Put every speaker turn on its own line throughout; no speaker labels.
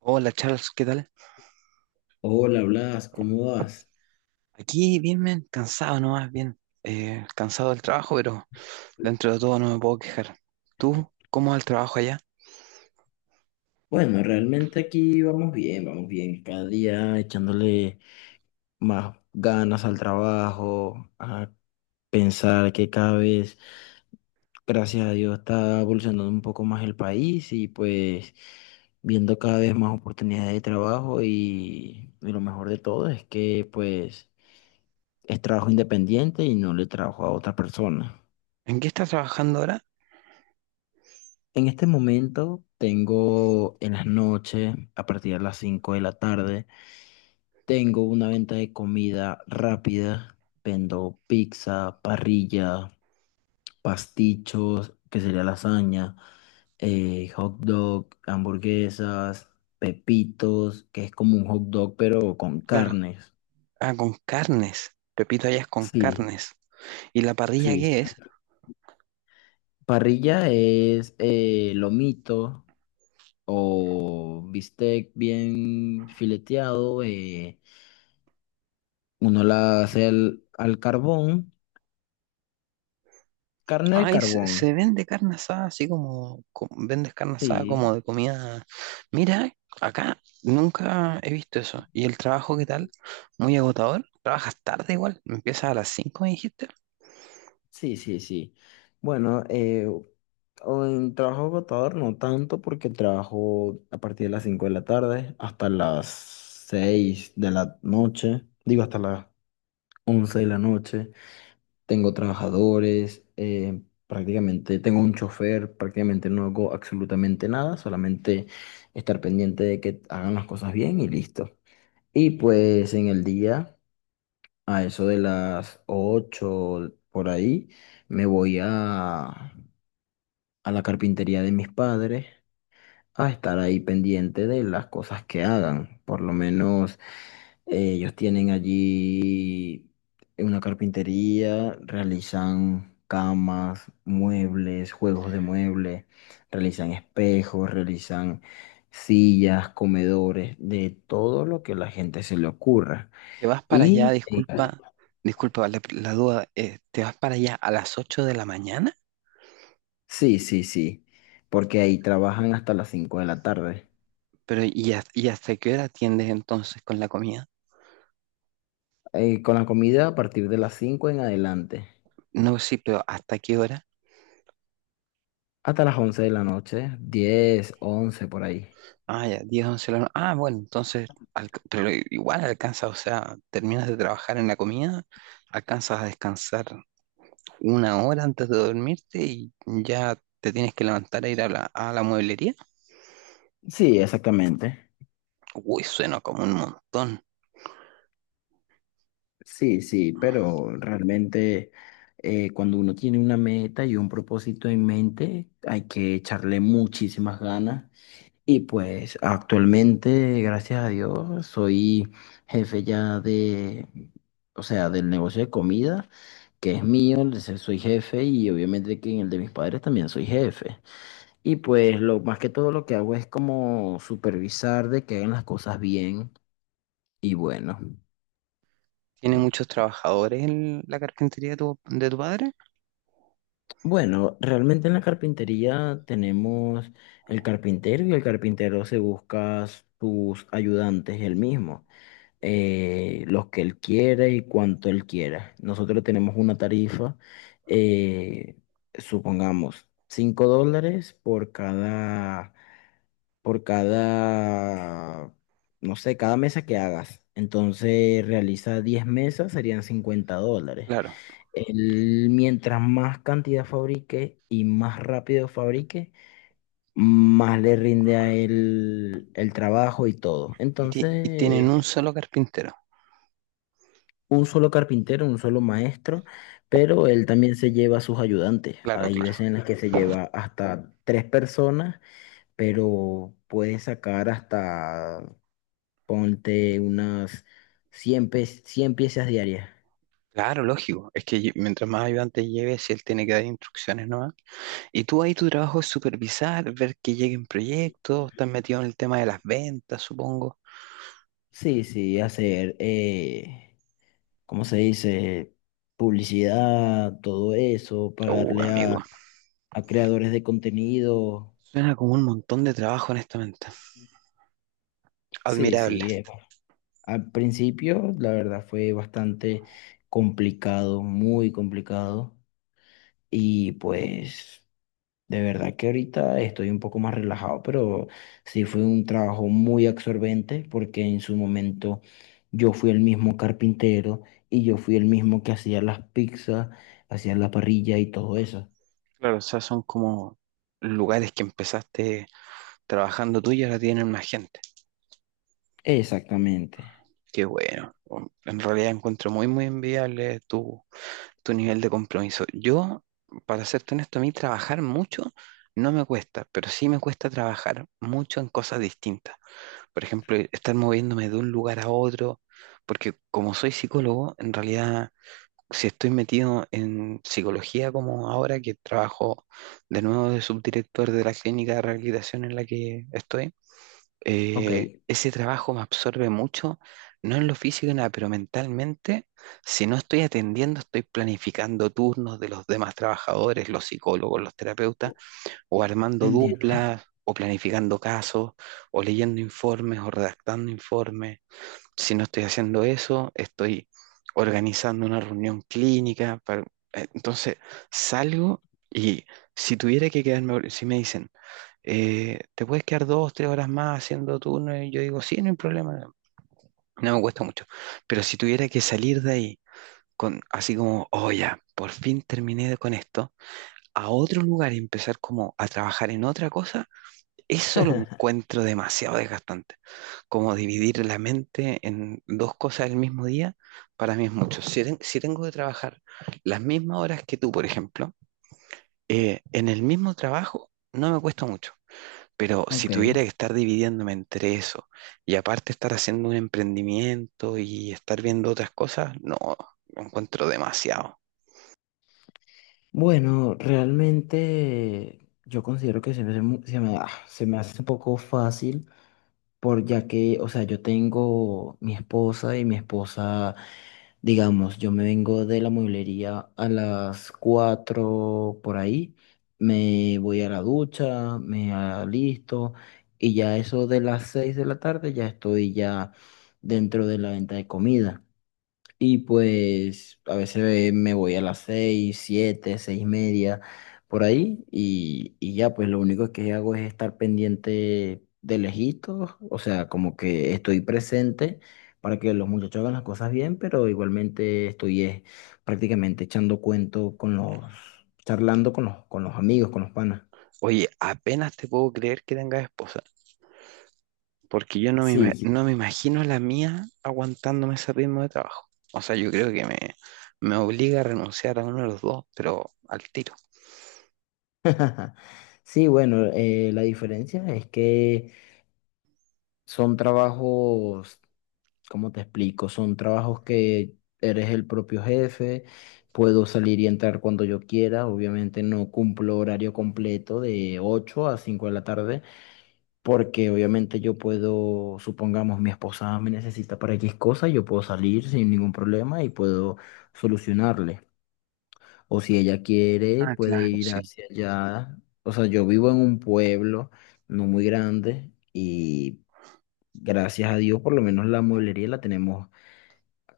Hola Charles, ¿qué tal?
Hola Blas, ¿cómo vas?
Aquí bien, men, cansado nomás, bien. Cansado del trabajo, pero dentro de todo no me puedo quejar. ¿Tú cómo va el trabajo allá?
Bueno, realmente aquí vamos bien, vamos bien. Cada día echándole más ganas al trabajo, a pensar que cada vez, gracias a Dios, está evolucionando un poco más el país y pues viendo cada vez más oportunidades de trabajo y lo mejor de todo es que pues es trabajo independiente y no le trabajo a otra persona.
¿En qué estás trabajando ahora?
En este momento tengo en las noches, a partir de las 5 de la tarde, tengo una venta de comida rápida. Vendo pizza, parrilla, pastichos, que sería lasaña, hot dog, hamburguesas, pepitos, que es como un hot dog pero con
Claro.
carnes.
Ah, con carnes. Repito, allá es con
Sí,
carnes. ¿Y la parrilla
sí, sí.
qué es?
Parrilla es lomito o bistec bien fileteado. Uno la hace al carbón, carne al
Ay, se,
carbón.
se vende carne asada, así vendes carne asada
Sí,
como de comida. Mira, acá nunca he visto eso. ¿Y el trabajo qué tal? Muy agotador. ¿Trabajas tarde igual? ¿Empiezas a las 5, me dijiste?
sí, sí, sí. Bueno, o en trabajo agotador no tanto porque trabajo a partir de las 5 de la tarde hasta las 6 de la noche, digo hasta las 11 de la noche. Tengo trabajadores, prácticamente tengo un chofer, prácticamente no hago absolutamente nada, solamente estar pendiente de que hagan las cosas bien y listo. Y pues en el día, a eso de las 8 por ahí, me voy a la carpintería de mis padres a estar ahí pendiente de las cosas que hagan. Por lo menos ellos tienen allí una carpintería, realizan camas, muebles, juegos de muebles, realizan espejos, realizan sillas, comedores, de todo lo que a la gente se le ocurra.
Te vas para allá,
Claro.
disculpa la duda, te vas para allá a las 8 de la mañana,
Sí, sí, sí, porque ahí trabajan hasta las 5 de la tarde.
pero ¿y hasta qué hora atiendes entonces con la comida?
Con la comida a partir de las 5 en adelante,
No, sí, pero ¿hasta qué hora?
hasta las 11 de la noche, 10, 11 por ahí.
Ah, ya, 10, 11 de la noche. Ah, bueno, entonces, pero igual alcanzas, o sea, terminas de trabajar en la comida, alcanzas a descansar una hora antes de dormirte y ya te tienes que levantar a ir a la mueblería.
Sí, exactamente.
Uy, suena como un montón.
Sí, sí, pero realmente cuando uno tiene una meta y un propósito en mente, hay que echarle muchísimas ganas. Y pues actualmente, gracias a Dios, soy jefe ya de, o sea, del negocio de comida, que es mío, entonces soy jefe y obviamente que en el de mis padres también soy jefe. Y pues lo más que todo lo que hago es como supervisar de que hagan las cosas bien y bueno.
¿Tiene muchos trabajadores en la carpintería de tu padre?
Bueno, realmente en la carpintería tenemos el carpintero y el carpintero se busca sus ayudantes él mismo, los que él quiere y cuanto él quiera. Nosotros tenemos una tarifa, eh, supongamos, $5 por cada por cada, no sé, cada mesa que hagas. Entonces realiza 10 mesas, serían $50.
Claro.
Él, mientras más cantidad fabrique y más rápido fabrique, más le rinde a él el trabajo y todo.
Y
Entonces,
tienen un solo carpintero.
un solo carpintero, un solo maestro, pero él también se lleva a sus ayudantes.
Claro,
Hay
claro.
veces en las que se lleva hasta 3 personas, pero puede sacar hasta, ponte, unas 100 piezas diarias.
Claro, lógico. Es que mientras más ayudantes lleves, si él tiene que dar instrucciones nomás. Y tú ahí tu trabajo es supervisar, ver que lleguen proyectos, estás metido en el tema de las ventas, supongo.
Sí, sí, hacer, ¿cómo se dice? Publicidad, todo eso, pagarle
Amigo.
a creadores de contenido.
Suena como un montón de trabajo, honestamente.
Sí,
Admirable.
sí. Al principio, la verdad, fue bastante complicado, muy complicado. Y pues, de verdad que ahorita estoy un poco más relajado, pero sí fue un trabajo muy absorbente porque en su momento yo fui el mismo carpintero y yo fui el mismo que hacía las pizzas, hacía la parrilla y todo eso.
Claro, o sea, son como lugares que empezaste trabajando tú y ahora tienen más gente.
Exactamente.
Qué bueno. En realidad encuentro muy, muy enviable tu nivel de compromiso. Yo, para serte honesto, a mí trabajar mucho no me cuesta, pero sí me cuesta trabajar mucho en cosas distintas. Por ejemplo, estar moviéndome de un lugar a otro, porque como soy psicólogo, en realidad, si estoy metido en psicología como ahora que trabajo de nuevo de subdirector de la clínica de rehabilitación en la que estoy,
Ok,
ese trabajo me absorbe mucho, no en lo físico, y nada, pero mentalmente, si no estoy atendiendo, estoy planificando turnos de los demás trabajadores, los psicólogos, los terapeutas, o armando
entiendo.
duplas, o planificando casos, o leyendo informes, o redactando informes. Si no estoy haciendo eso, estoy organizando una reunión clínica. Entonces, salgo y si tuviera que quedarme, si me dicen, te puedes quedar dos, tres horas más haciendo turno y yo digo, sí, no hay problema, no, no me cuesta mucho. Pero si tuviera que salir de ahí con así como, oh ya, por fin terminé con esto, a otro lugar y empezar como a trabajar en otra cosa, eso lo encuentro demasiado desgastante. Como dividir la mente en dos cosas el mismo día, para mí es mucho. Si tengo que trabajar las mismas horas que tú, por ejemplo, en el mismo trabajo, no me cuesta mucho pero si
Ok.
tuviera que estar dividiéndome entre eso y aparte estar haciendo un emprendimiento y estar viendo otras cosas, no, lo encuentro demasiado.
Bueno, realmente yo considero que se me, hace mu- se me, ah, se me hace un poco fácil, por ya que, o sea, yo tengo mi esposa y mi esposa. Digamos, yo me vengo de la mueblería a las 4 por ahí, me voy a la ducha, me alisto y ya eso de las 6 de la tarde ya estoy ya dentro de la venta de comida. Y pues a veces me voy a las 6, 7, 6:30, por ahí, y ya, pues lo único que hago es estar pendiente de lejitos, o sea, como que estoy presente para que los muchachos hagan las cosas bien, pero igualmente estoy prácticamente echando cuento charlando con los amigos, con los panas.
Oye, apenas te puedo creer que tengas esposa, porque yo no me,
Sí,
ima-
sí.
no me imagino la mía aguantándome ese ritmo de trabajo. O sea, yo creo que me obliga a renunciar a uno de los dos, pero al tiro.
Sí, bueno, la diferencia es que son trabajos. ¿Cómo te explico? Son trabajos que eres el propio jefe, puedo salir y entrar cuando yo quiera, obviamente no cumplo horario completo de 8 a 5 de la tarde, porque obviamente yo puedo, supongamos mi esposa me necesita para X cosa, yo puedo salir sin ningún problema y puedo solucionarle. O si ella quiere,
Ah,
puede
claro,
ir
sí.
hacia allá. O sea, yo vivo en un pueblo no muy grande y gracias a Dios por lo menos la mueblería la tenemos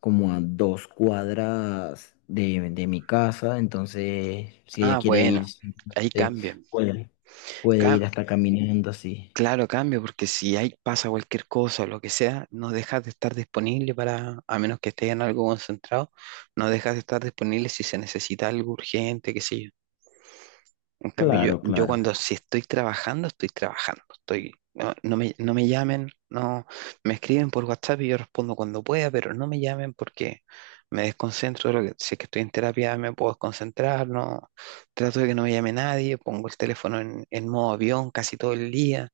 como a 2 cuadras de mi casa, entonces si
Ah,
ella quiere
bueno,
ir,
ahí
simplemente
cambia.
puede, puede ir hasta caminando así.
Claro, cambio, porque si hay, pasa cualquier cosa o lo que sea, no dejas de estar disponible para, a menos que estés en algo concentrado, no dejas de estar disponible si se necesita algo urgente, qué sé yo. En cambio,
Claro,
yo
claro,
cuando si estoy trabajando, estoy trabajando. Estoy, no, no me, no me llamen, no me escriben por WhatsApp y yo respondo cuando pueda, pero no me llamen porque me desconcentro. Si es que estoy en terapia, me puedo desconcentrar, no trato de que no me llame nadie, pongo el teléfono en modo avión casi todo el día,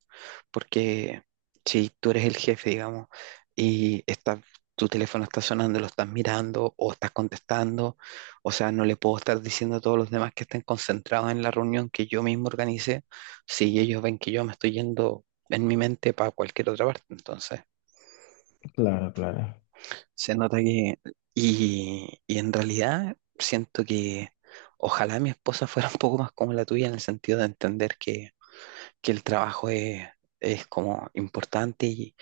porque si tú eres el jefe, digamos, y está, tu teléfono está sonando, lo estás mirando o estás contestando, o sea, no le puedo estar diciendo a todos los demás que estén concentrados en la reunión que yo mismo organicé, si ellos ven que yo me estoy yendo en mi mente para cualquier otra parte. Entonces,
claro, claro.
se nota que... Y en realidad siento que ojalá mi esposa fuera un poco más como la tuya en el sentido de entender que, el trabajo es como importante y,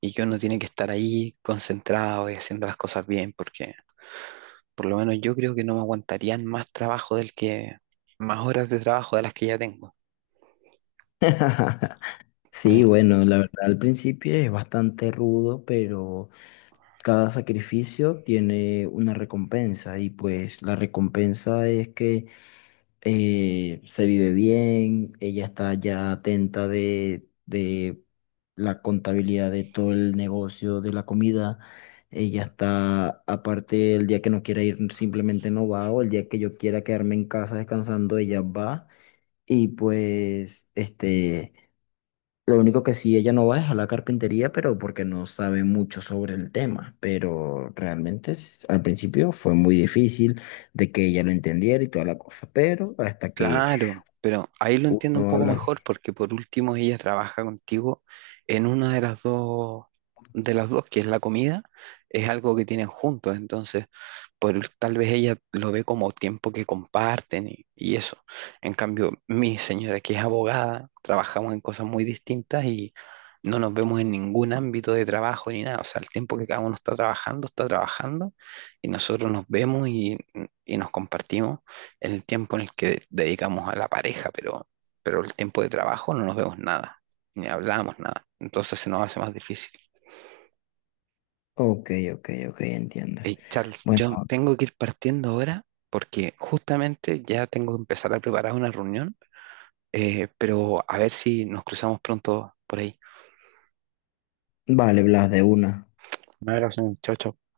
y que uno tiene que estar ahí concentrado y haciendo las cosas bien, porque por lo menos yo creo que no me aguantarían más trabajo más horas de trabajo de las que ya tengo.
Sí,
Eh,
bueno, la verdad al principio es bastante rudo, pero cada sacrificio tiene una recompensa y pues la recompensa es que se vive bien, ella está ya atenta de la contabilidad de todo el negocio de la comida, ella está, aparte, el día que no quiera ir simplemente no va, o el día que yo quiera quedarme en casa descansando, ella va, y pues, este, lo único que sí ella no va es a la carpintería, pero porque no sabe mucho sobre el tema, pero realmente al principio fue muy difícil de que ella lo entendiera y toda la cosa, pero hasta que
claro, pero ahí lo entiendo un poco
Hola.
mejor porque por último ella trabaja contigo en una de las dos, que es la comida, es algo que tienen juntos, entonces tal vez ella lo ve como tiempo que comparten y eso. En cambio, mi señora, que es abogada, trabajamos en cosas muy distintas y no nos vemos en ningún ámbito de trabajo ni nada. O sea, el tiempo que cada uno está trabajando y nosotros nos vemos y nos compartimos el tiempo en el que dedicamos a la pareja, pero el tiempo de trabajo no nos vemos nada, ni hablamos nada. Entonces se nos hace más difícil.
Ok, ok, ok, entiendo.
Hey, Charles,
Bueno,
yo tengo que ir partiendo ahora porque justamente ya tengo que empezar a preparar una reunión, pero a ver si nos cruzamos pronto por ahí.
vale, Blas, de una.
Un abrazo, chao, chao.